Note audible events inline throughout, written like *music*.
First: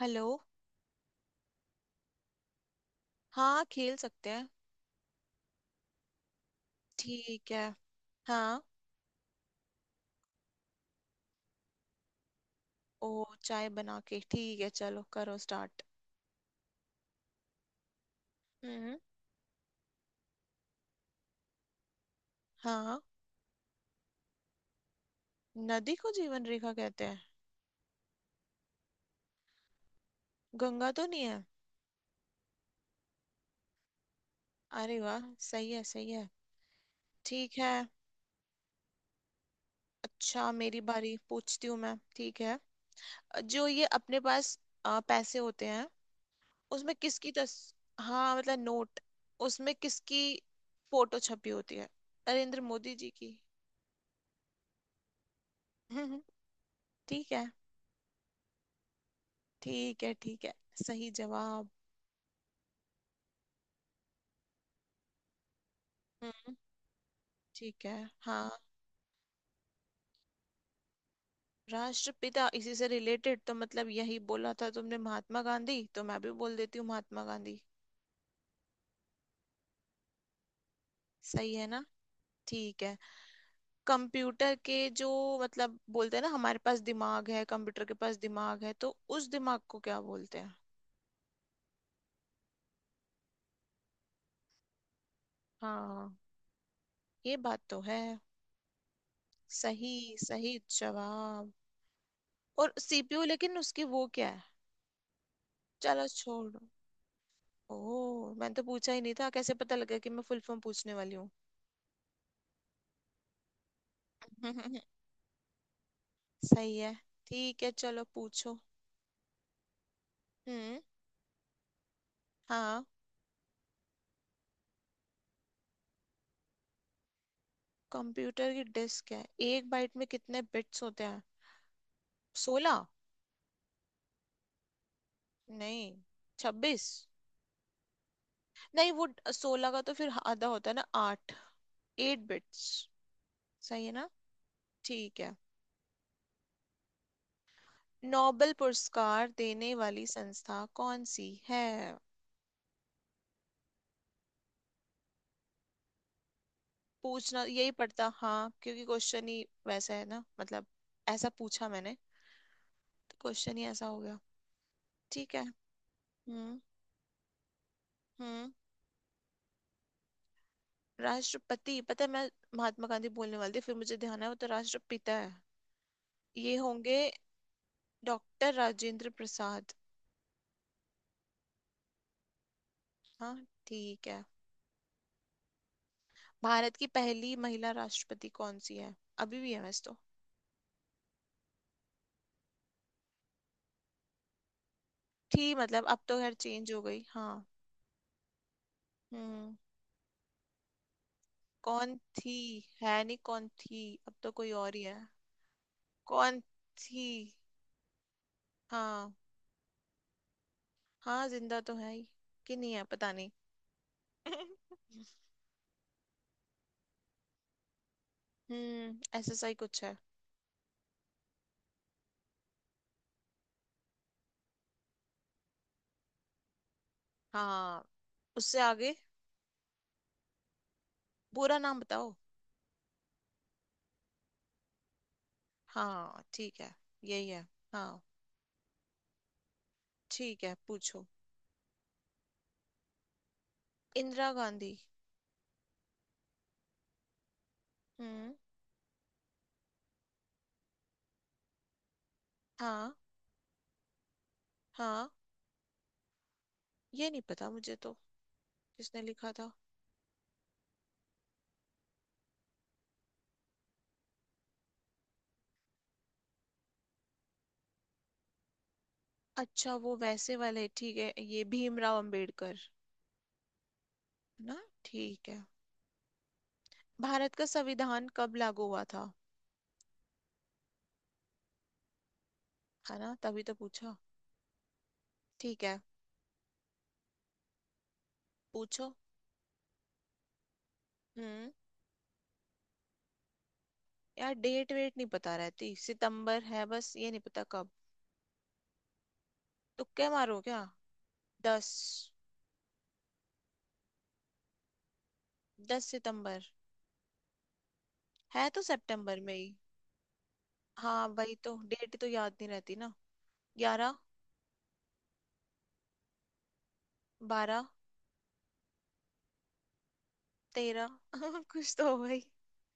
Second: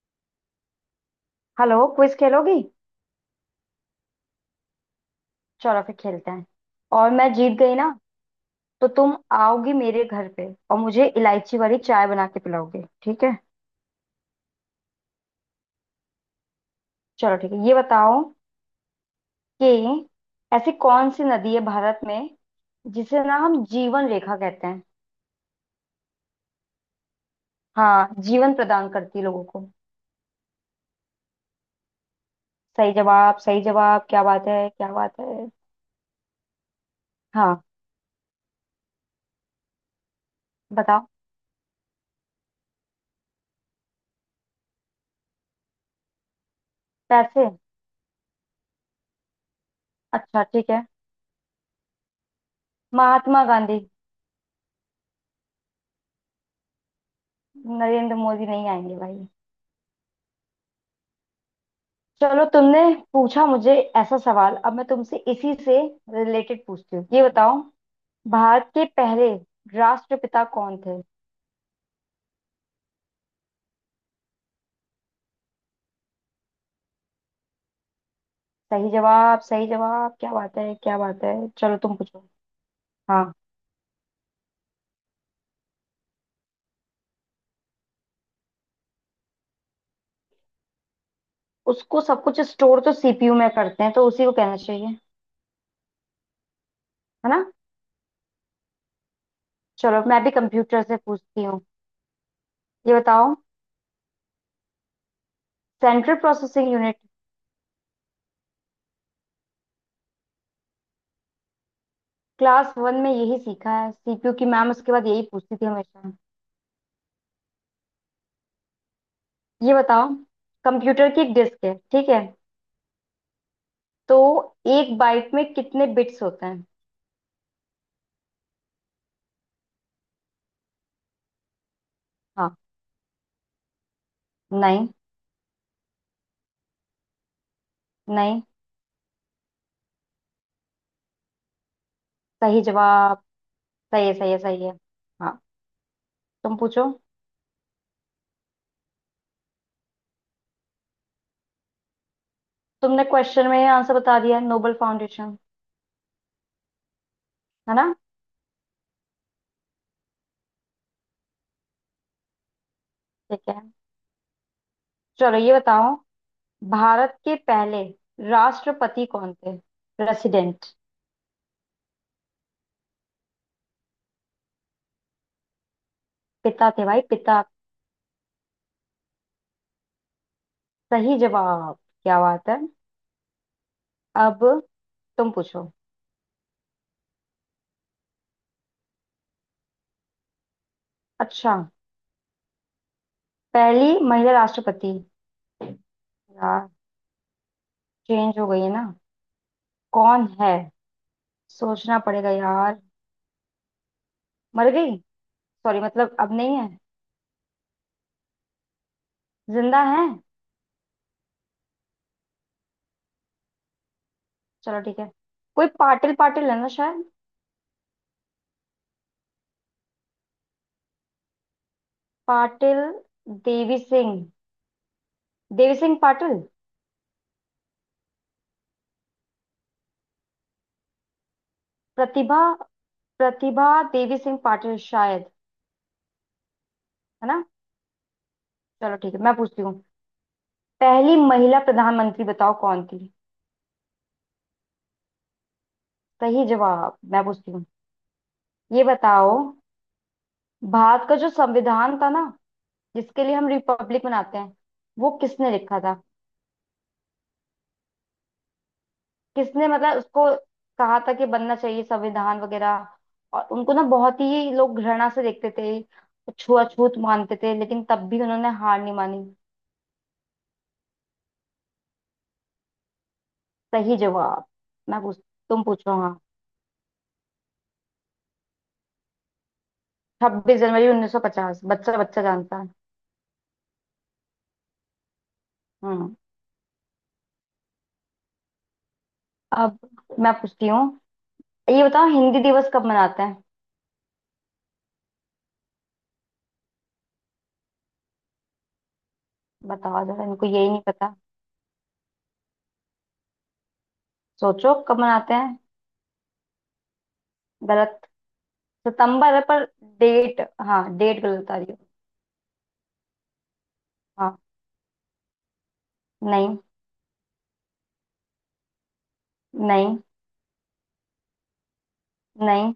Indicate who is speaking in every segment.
Speaker 1: Hello.
Speaker 2: Hello. Quiz खेलोगी।
Speaker 1: हाँ, खेल सकते हैं।
Speaker 2: चलो फिर खेलते हैं। और मैं
Speaker 1: ठीक
Speaker 2: जीत
Speaker 1: है।
Speaker 2: गई ना।
Speaker 1: हाँ।
Speaker 2: तो तुम आओगी मेरे घर पे और मुझे इलायची वाली चाय बना के पिलाओगे,
Speaker 1: ओ,
Speaker 2: ठीक है।
Speaker 1: चाय बना के ठीक है, चलो करो स्टार्ट।
Speaker 2: चलो ठीक है, ये बताओ
Speaker 1: हम्म।
Speaker 2: कि ऐसी कौन सी नदी है भारत में
Speaker 1: हाँ।
Speaker 2: जिसे ना हम जीवन रेखा कहते हैं।
Speaker 1: नदी को जीवन रेखा कहते हैं?
Speaker 2: हाँ, जीवन प्रदान करती है लोगों को।
Speaker 1: गंगा तो नहीं है?
Speaker 2: सही जवाब सही जवाब, क्या बात है क्या
Speaker 1: अरे वाह!
Speaker 2: बात है।
Speaker 1: सही है, सही है। ठीक
Speaker 2: हाँ,
Speaker 1: है। अच्छा, मेरी
Speaker 2: बताओ।
Speaker 1: बारी, पूछती हूँ मैं, ठीक है। जो ये अपने पास पैसे होते हैं, उसमें किसकी
Speaker 2: पैसे।
Speaker 1: तस हाँ, मतलब नोट, उसमें किसकी
Speaker 2: अच्छा ठीक है।
Speaker 1: फोटो छपी होती है? नरेंद्र मोदी जी की।
Speaker 2: महात्मा गांधी।
Speaker 1: *laughs* ठीक है।
Speaker 2: नरेंद्र मोदी नहीं आएंगे भाई।
Speaker 1: ठीक है। ठीक है, सही जवाब।
Speaker 2: चलो तुमने पूछा मुझे ऐसा सवाल, अब मैं तुमसे इसी से
Speaker 1: हम्म।
Speaker 2: रिलेटेड पूछती हूँ। ये बताओ,
Speaker 1: ठीक है। हाँ।
Speaker 2: भारत के पहले राष्ट्रपिता कौन थे।
Speaker 1: राष्ट्रपिता? इसी से रिलेटेड तो, मतलब यही बोला था तुमने महात्मा गांधी, तो मैं भी बोल देती हूँ महात्मा गांधी।
Speaker 2: सही जवाब सही जवाब, क्या बात है क्या बात है।
Speaker 1: सही है
Speaker 2: चलो
Speaker 1: ना?
Speaker 2: तुम पूछो।
Speaker 1: ठीक है।
Speaker 2: हाँ,
Speaker 1: कंप्यूटर के जो, मतलब, बोलते हैं ना हमारे पास दिमाग है, कंप्यूटर के पास दिमाग है, तो उस दिमाग को क्या बोलते हैं?
Speaker 2: उसको सब कुछ स्टोर तो सीपीयू में करते हैं, तो उसी को कहना चाहिए है
Speaker 1: हाँ, ये
Speaker 2: ना।
Speaker 1: बात तो है सही।
Speaker 2: चलो मैं भी
Speaker 1: सही
Speaker 2: कंप्यूटर से पूछती
Speaker 1: जवाब।
Speaker 2: हूँ।
Speaker 1: और
Speaker 2: ये
Speaker 1: सीपीयू,
Speaker 2: बताओ,
Speaker 1: लेकिन उसकी वो क्या है? चलो
Speaker 2: सेंट्रल
Speaker 1: छोड़।
Speaker 2: Processing unit.
Speaker 1: ओह, मैंने तो पूछा ही नहीं था, कैसे पता लगा कि मैं फुल फॉर्म पूछने वाली हूँ?
Speaker 2: क्लास वन में यही सीखा है, सीपीयू की मैम
Speaker 1: *laughs*
Speaker 2: उसके बाद यही पूछती थी हमेशा।
Speaker 1: सही है। ठीक है, चलो पूछो।
Speaker 2: ये बताओ,
Speaker 1: हम्म।
Speaker 2: कंप्यूटर की एक डिस्क है ठीक है,
Speaker 1: हाँ।
Speaker 2: तो एक बाइट में कितने बिट्स होते हैं।
Speaker 1: कंप्यूटर की डिस्क है, एक बाइट में कितने बिट्स होते हैं?
Speaker 2: हाँ।
Speaker 1: 16?
Speaker 2: नहीं।
Speaker 1: नहीं। 26?
Speaker 2: नहीं।
Speaker 1: नहीं, वो 16 का तो फिर आधा होता है ना, आठ। एट
Speaker 2: सही
Speaker 1: बिट्स।
Speaker 2: जवाब।
Speaker 1: सही है
Speaker 2: सही
Speaker 1: ना?
Speaker 2: है सही है सही है।
Speaker 1: ठीक है।
Speaker 2: हाँ, तुम पूछो।
Speaker 1: नोबेल पुरस्कार देने वाली संस्था कौन सी है?
Speaker 2: तुमने क्वेश्चन में आंसर बता दिया, नोबल फाउंडेशन।
Speaker 1: पूछना यही
Speaker 2: है ना।
Speaker 1: पड़ता, हाँ, क्योंकि क्वेश्चन ही वैसा है ना, मतलब ऐसा पूछा मैंने,
Speaker 2: ठीक
Speaker 1: क्वेश्चन
Speaker 2: है
Speaker 1: ही ऐसा हो गया। ठीक
Speaker 2: चलो,
Speaker 1: है।
Speaker 2: ये बताओ,
Speaker 1: हम्म।
Speaker 2: भारत के पहले
Speaker 1: हम्म।
Speaker 2: राष्ट्रपति कौन थे। प्रेसिडेंट।
Speaker 1: राष्ट्रपति पता है मैं। महात्मा गांधी बोलने वाली थी, फिर मुझे ध्यान आया वो तो राष्ट्रपिता है, ये
Speaker 2: पिता थे
Speaker 1: होंगे
Speaker 2: भाई, पिता।
Speaker 1: डॉक्टर राजेंद्र प्रसाद।
Speaker 2: सही जवाब क्या बात है।
Speaker 1: हाँ। ठीक है।
Speaker 2: अब तुम पूछो।
Speaker 1: भारत की पहली महिला राष्ट्रपति कौन सी है? अभी भी है वैसे तो।
Speaker 2: अच्छा, पहली महिला राष्ट्रपति।
Speaker 1: थी, मतलब अब तो खैर
Speaker 2: यार
Speaker 1: चेंज हो गई, हाँ।
Speaker 2: चेंज हो गई है ना।
Speaker 1: हम्म।
Speaker 2: कौन है,
Speaker 1: कौन
Speaker 2: सोचना पड़ेगा
Speaker 1: थी?
Speaker 2: यार।
Speaker 1: है नहीं, कौन थी? अब तो कोई
Speaker 2: मर
Speaker 1: और ही
Speaker 2: गई।
Speaker 1: है।
Speaker 2: सॉरी, मतलब अब
Speaker 1: कौन
Speaker 2: नहीं है।
Speaker 1: थी? हाँ।
Speaker 2: जिंदा है।
Speaker 1: हाँ, जिंदा तो है ही। कि नहीं है, पता नहीं।
Speaker 2: चलो ठीक
Speaker 1: *laughs*
Speaker 2: है, कोई पाटिल पाटिल है ना शायद।
Speaker 1: हम्म, एसएसआई कुछ है।
Speaker 2: पाटिल। देवी सिंह। देवी सिंह पाटिल।
Speaker 1: हाँ, उससे आगे, पूरा नाम बताओ।
Speaker 2: प्रतिभा। प्रतिभा देवी सिंह पाटिल शायद।
Speaker 1: हाँ ठीक है,
Speaker 2: है
Speaker 1: यही
Speaker 2: ना।
Speaker 1: है। हाँ।
Speaker 2: चलो ठीक है मैं पूछती हूँ,
Speaker 1: ठीक है, पूछो।
Speaker 2: पहली महिला प्रधानमंत्री बताओ कौन थी।
Speaker 1: इंदिरा गांधी।
Speaker 2: सही जवाब। मैं पूछती हूँ,
Speaker 1: हम्म।
Speaker 2: ये बताओ, भारत का जो संविधान था ना,
Speaker 1: हाँ।
Speaker 2: जिसके लिए हम रिपब्लिक मनाते हैं,
Speaker 1: हाँ,
Speaker 2: वो किसने लिखा था।
Speaker 1: ये नहीं पता मुझे तो। किसने लिखा था?
Speaker 2: किसने मतलब उसको कहा था कि बनना चाहिए संविधान वगैरह, और उनको ना बहुत ही लोग घृणा से देखते थे, छुआछूत मानते थे, लेकिन तब भी उन्होंने हार नहीं मानी।
Speaker 1: अच्छा, वो वैसे वाले, ठीक है, ये भीमराव अंबेडकर।
Speaker 2: सही जवाब।
Speaker 1: है ना?
Speaker 2: मैं पूछ
Speaker 1: ठीक है।
Speaker 2: तुम पूछो हाँ।
Speaker 1: भारत का संविधान कब लागू हुआ था?
Speaker 2: 26 जनवरी 1950, बच्चा बच्चा जानता है।
Speaker 1: है ना, तभी तो पूछा। ठीक है,
Speaker 2: हम्म।
Speaker 1: पूछो।
Speaker 2: अब मैं पूछती हूँ,
Speaker 1: हम्म।
Speaker 2: ये बताओ, हिंदी दिवस कब मनाते हैं।
Speaker 1: यार, डेट वेट नहीं पता रहती, सितंबर है बस, ये नहीं पता कब।
Speaker 2: बताओ
Speaker 1: तुक्के
Speaker 2: जरा,
Speaker 1: मारो
Speaker 2: इनको
Speaker 1: क्या?
Speaker 2: यही नहीं पता।
Speaker 1: 10।
Speaker 2: सोचो कब मनाते हैं।
Speaker 1: 10 सितंबर।
Speaker 2: गलत।
Speaker 1: है तो सितंबर में
Speaker 2: सितंबर है
Speaker 1: ही।
Speaker 2: पर डेट। हाँ
Speaker 1: हाँ,
Speaker 2: डेट
Speaker 1: वही
Speaker 2: गलत
Speaker 1: तो,
Speaker 2: आ रही हो।
Speaker 1: डेट तो याद नहीं रहती ना। 11।
Speaker 2: हाँ। नहीं।
Speaker 1: 12।
Speaker 2: नहीं।
Speaker 1: 13। *laughs* कुछ तो हो भाई।
Speaker 2: नहीं।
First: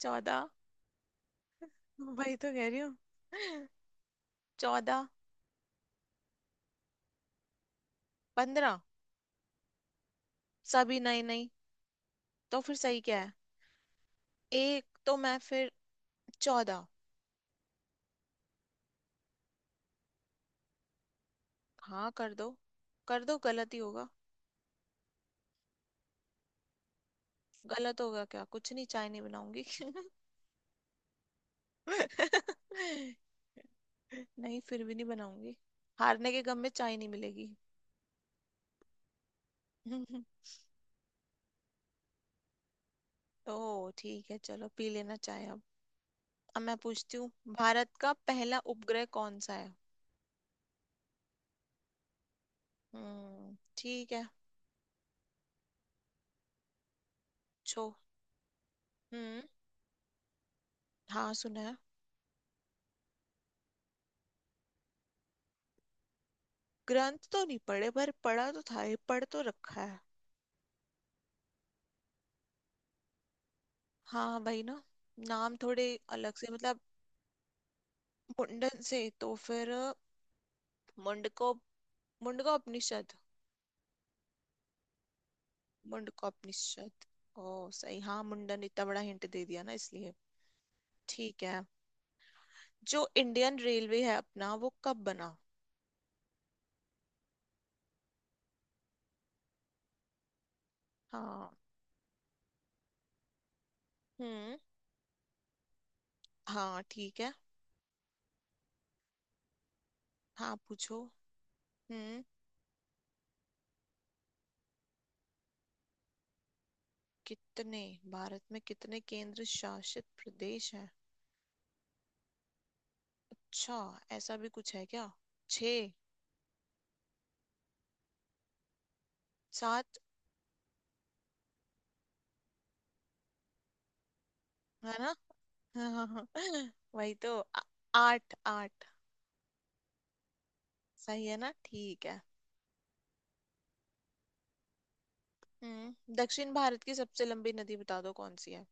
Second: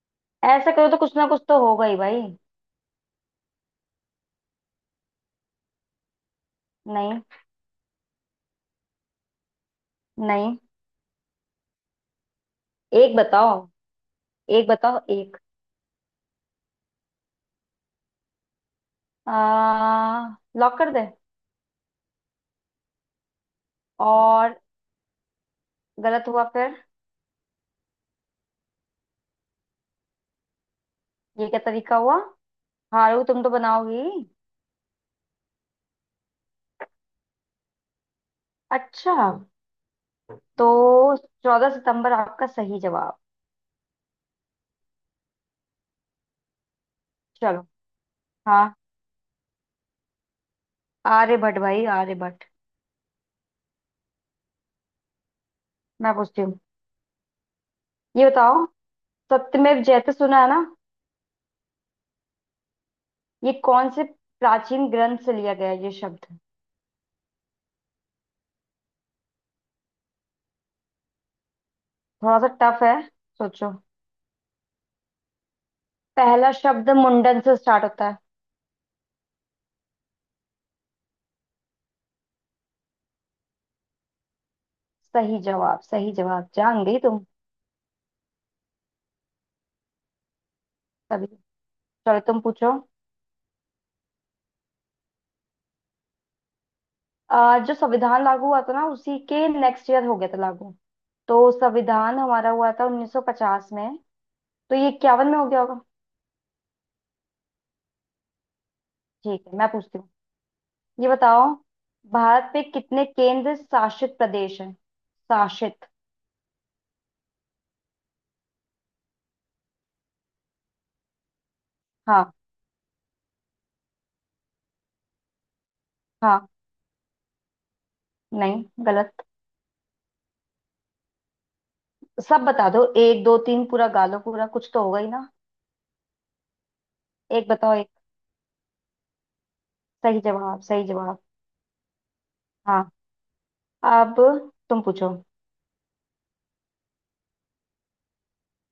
Speaker 1: 14।
Speaker 2: ऐसा करो तो कुछ ना कुछ तो होगा ही भाई।
Speaker 1: वही तो कह रही हूँ। *laughs* 14।
Speaker 2: नहीं।
Speaker 1: 15।
Speaker 2: नहीं।
Speaker 1: सभी नहीं, नहीं, तो फिर सही
Speaker 2: एक
Speaker 1: क्या है?
Speaker 2: बताओ, एक
Speaker 1: एक
Speaker 2: बताओ
Speaker 1: तो मैं
Speaker 2: एक।
Speaker 1: फिर 14।
Speaker 2: आ, लॉक कर दे।
Speaker 1: हाँ कर दो, कर दो, गलत ही होगा।
Speaker 2: और गलत हुआ फिर।
Speaker 1: गलत होगा क्या? कुछ नहीं, चाय नहीं बनाऊंगी। *laughs*
Speaker 2: ये क्या तरीका हुआ, हारू तुम तो बनाओगी।
Speaker 1: नहीं, फिर भी नहीं बनाऊंगी। हारने के गम में चाय नहीं मिलेगी।
Speaker 2: अच्छा।
Speaker 1: *laughs*
Speaker 2: तो 14 सितंबर आपका सही जवाब।
Speaker 1: ओ, ठीक है, चलो पी लेना चाय अब। अब मैं पूछती हूँ,
Speaker 2: चलो।
Speaker 1: भारत का पहला
Speaker 2: हाँ,
Speaker 1: उपग्रह कौन सा है?
Speaker 2: आर्यभट्ट भाई आर्यभट्ट।
Speaker 1: हम्म। ठीक है।
Speaker 2: मैं पूछती हूँ,
Speaker 1: छो
Speaker 2: ये बताओ,
Speaker 1: हम्म।
Speaker 2: सत्यमेव जयते सुना है ना,
Speaker 1: हाँ, सुना है।
Speaker 2: ये कौन से प्राचीन ग्रंथ से लिया गया है ये शब्द।
Speaker 1: ग्रंथ तो नहीं पढ़े, पर पढ़ा तो था, ये पढ़ तो रखा है।
Speaker 2: थोड़ा सा टफ है, सोचो।
Speaker 1: हाँ भाई ना, नाम थोड़े अलग
Speaker 2: पहला
Speaker 1: से, मतलब।
Speaker 2: शब्द मुंडन से स्टार्ट होता है।
Speaker 1: मुंडन से, तो फिर मुंडको मुंडकोपनिषद।
Speaker 2: सही जवाब सही जवाब, जान गई
Speaker 1: मुंडकोपनिषद।
Speaker 2: तुम।
Speaker 1: ओ सही, हाँ, मुंडन इतना बड़ा हिंट दे दिया ना इसलिए।
Speaker 2: तभी।
Speaker 1: ठीक है।
Speaker 2: चलो तुम पूछो।
Speaker 1: जो इंडियन रेलवे है अपना, वो कब बना?
Speaker 2: जो संविधान लागू हुआ था ना, उसी के नेक्स्ट ईयर हो गया था लागू। तो
Speaker 1: हाँ।
Speaker 2: संविधान हमारा हुआ था 1950 में,
Speaker 1: हम्म।
Speaker 2: तो ये 51 में हो गया होगा।
Speaker 1: हाँ। ठीक है।
Speaker 2: ठीक है मैं पूछती हूँ,
Speaker 1: हाँ, पूछो।
Speaker 2: ये बताओ,
Speaker 1: हम्म।
Speaker 2: भारत पे कितने केंद्र शासित प्रदेश हैं, शासित।
Speaker 1: कितने भारत में कितने केंद्र शासित प्रदेश हैं?
Speaker 2: हाँ।
Speaker 1: अच्छा, ऐसा भी कुछ है क्या? छः।
Speaker 2: हाँ, नहीं गलत।
Speaker 1: सात।
Speaker 2: सब बता दो, एक दो तीन पूरा गालो पूरा, कुछ तो
Speaker 1: है
Speaker 2: होगा ही
Speaker 1: ना?
Speaker 2: ना।
Speaker 1: *laughs* वही तो
Speaker 2: एक बताओ एक।
Speaker 1: आठ, आठ।
Speaker 2: सही जवाब सही जवाब।
Speaker 1: सही है ना? ठीक है।
Speaker 2: हाँ, अब तुम पूछो।
Speaker 1: हम्म, दक्षिण भारत की सबसे लंबी नदी बता दो कौन सी है।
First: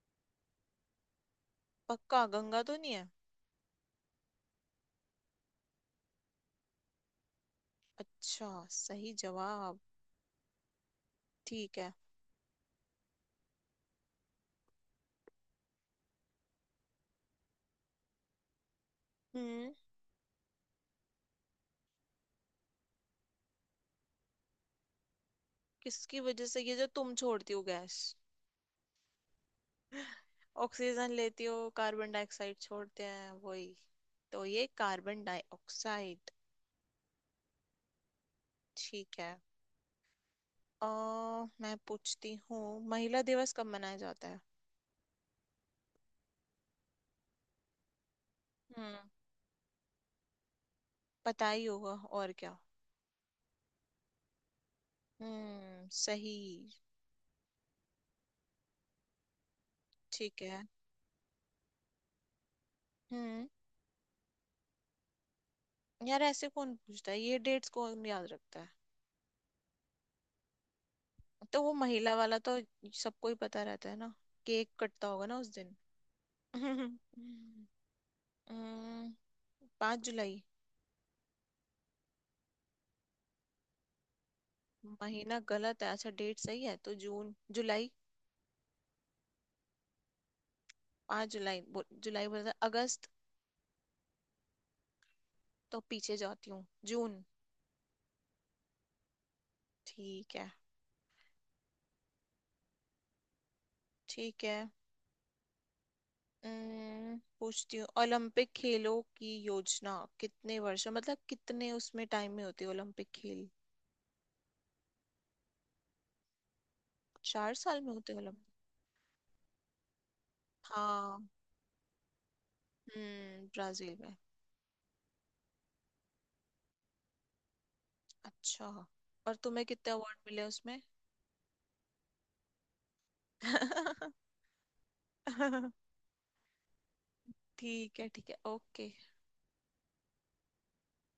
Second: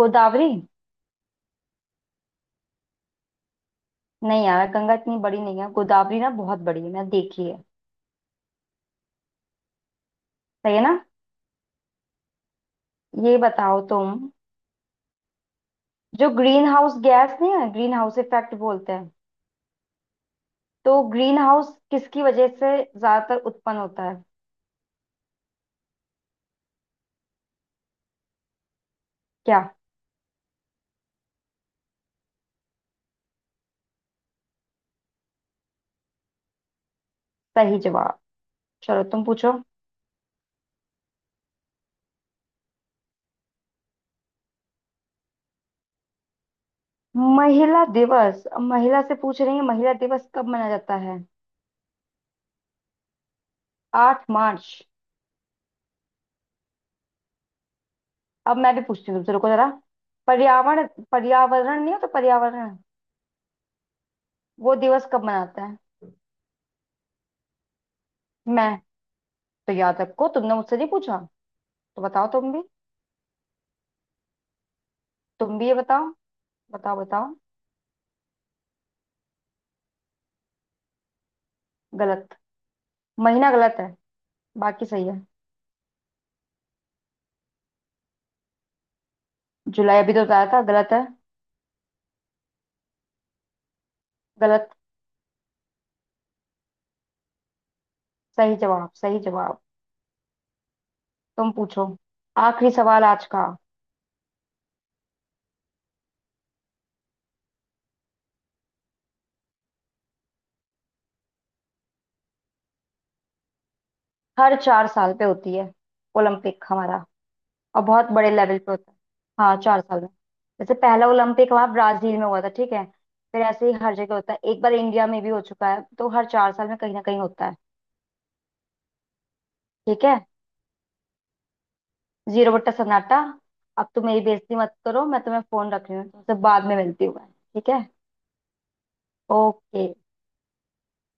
Speaker 2: गोदावरी।
Speaker 1: पक्का? गंगा तो नहीं है?
Speaker 2: नहीं यार, गंगा इतनी बड़ी नहीं है, गोदावरी ना बहुत बड़ी है, मैंने देखी है।
Speaker 1: अच्छा, सही जवाब।
Speaker 2: सही है ना।
Speaker 1: ठीक है।
Speaker 2: ये बताओ तुम, जो ग्रीन हाउस गैस नहीं है, ग्रीन हाउस इफेक्ट बोलते हैं,
Speaker 1: हम्म।
Speaker 2: तो ग्रीन हाउस किसकी वजह से ज्यादातर उत्पन्न होता है।
Speaker 1: किसकी वजह से? ये जो तुम छोड़ती हो गैस,
Speaker 2: क्या।
Speaker 1: ऑक्सीजन लेती हो, कार्बन डाइऑक्साइड छोड़ते हैं वही। तो ये कार्बन डाइऑक्साइड।
Speaker 2: सही जवाब। चलो
Speaker 1: ठीक
Speaker 2: तुम
Speaker 1: है।
Speaker 2: पूछो।
Speaker 1: अ मैं पूछती हूँ, महिला दिवस कब मनाया जाता है?
Speaker 2: महिला दिवस, अब
Speaker 1: हम्म,
Speaker 2: महिला से पूछ रही है महिला दिवस कब मनाया जाता है।
Speaker 1: पता ही होगा, और क्या।
Speaker 2: 8 मार्च।
Speaker 1: हम्म, सही।
Speaker 2: अब मैं भी पूछती हूँ तुमसे, रुको जरा।
Speaker 1: ठीक है।
Speaker 2: पर्यावरण, पर्यावरण नहीं हो तो पर्यावरण,
Speaker 1: हम्म।
Speaker 2: वो दिवस कब मनाता है।
Speaker 1: यार ऐसे कौन पूछता है, ये डेट्स कौन याद रखता
Speaker 2: मैं।
Speaker 1: है।
Speaker 2: तो याद रखो, तुमने मुझसे नहीं पूछा।
Speaker 1: तो वो
Speaker 2: तो
Speaker 1: महिला
Speaker 2: बताओ
Speaker 1: वाला
Speaker 2: तुम
Speaker 1: तो
Speaker 2: भी,
Speaker 1: सबको ही पता रहता है ना, केक कटता होगा ना उस
Speaker 2: तुम भी
Speaker 1: दिन।
Speaker 2: ये बताओ। बताओ बताओ।
Speaker 1: *laughs* हम्म, 5 जुलाई।
Speaker 2: गलत। महीना गलत है, बाकी सही है।
Speaker 1: महीना गलत है? अच्छा, डेट सही है तो, जून जुलाई,
Speaker 2: जुलाई अभी तो बताया था, गलत है।
Speaker 1: 5 जुलाई जुलाई बोला था, अगस्त?
Speaker 2: गलत।
Speaker 1: तो पीछे जाती हूँ, जून।
Speaker 2: सही जवाब सही जवाब।
Speaker 1: ठीक है।
Speaker 2: तुम पूछो, आखिरी सवाल आज का।
Speaker 1: ठीक है। पूछती हूँ, ओलंपिक खेलों की योजना, कितने वर्षों मतलब कितने उसमें टाइम में होते हैं ओलंपिक खेल?
Speaker 2: हर 4 साल पे होती है ओलंपिक हमारा,
Speaker 1: 4 साल
Speaker 2: और
Speaker 1: में
Speaker 2: बहुत
Speaker 1: होते हैं
Speaker 2: बड़े
Speaker 1: ओलंपिक?
Speaker 2: लेवल पे होता है। हाँ, 4 साल में। जैसे पहला
Speaker 1: हाँ।
Speaker 2: ओलंपिक हमारा ब्राजील में हुआ था, ठीक है। फिर
Speaker 1: हम्म,
Speaker 2: ऐसे ही
Speaker 1: ब्राजील
Speaker 2: हर
Speaker 1: में।
Speaker 2: जगह होता है, एक बार इंडिया में भी हो चुका है, तो हर 4 साल में कहीं ना कहीं होता है।
Speaker 1: अच्छा, और तुम्हें कितने
Speaker 2: ठीक है,
Speaker 1: अवार्ड मिले उसमें?
Speaker 2: जीरो बट्टा सन्नाटा। अब तुम
Speaker 1: *laughs*
Speaker 2: मेरी बेइज्जती मत करो, मैं तुम्हें फोन रख रही हूँ, तुमसे बाद में मिलती हूँ मैं, ठीक है।
Speaker 1: ठीक है। ठीक है, ओके।
Speaker 2: ओके।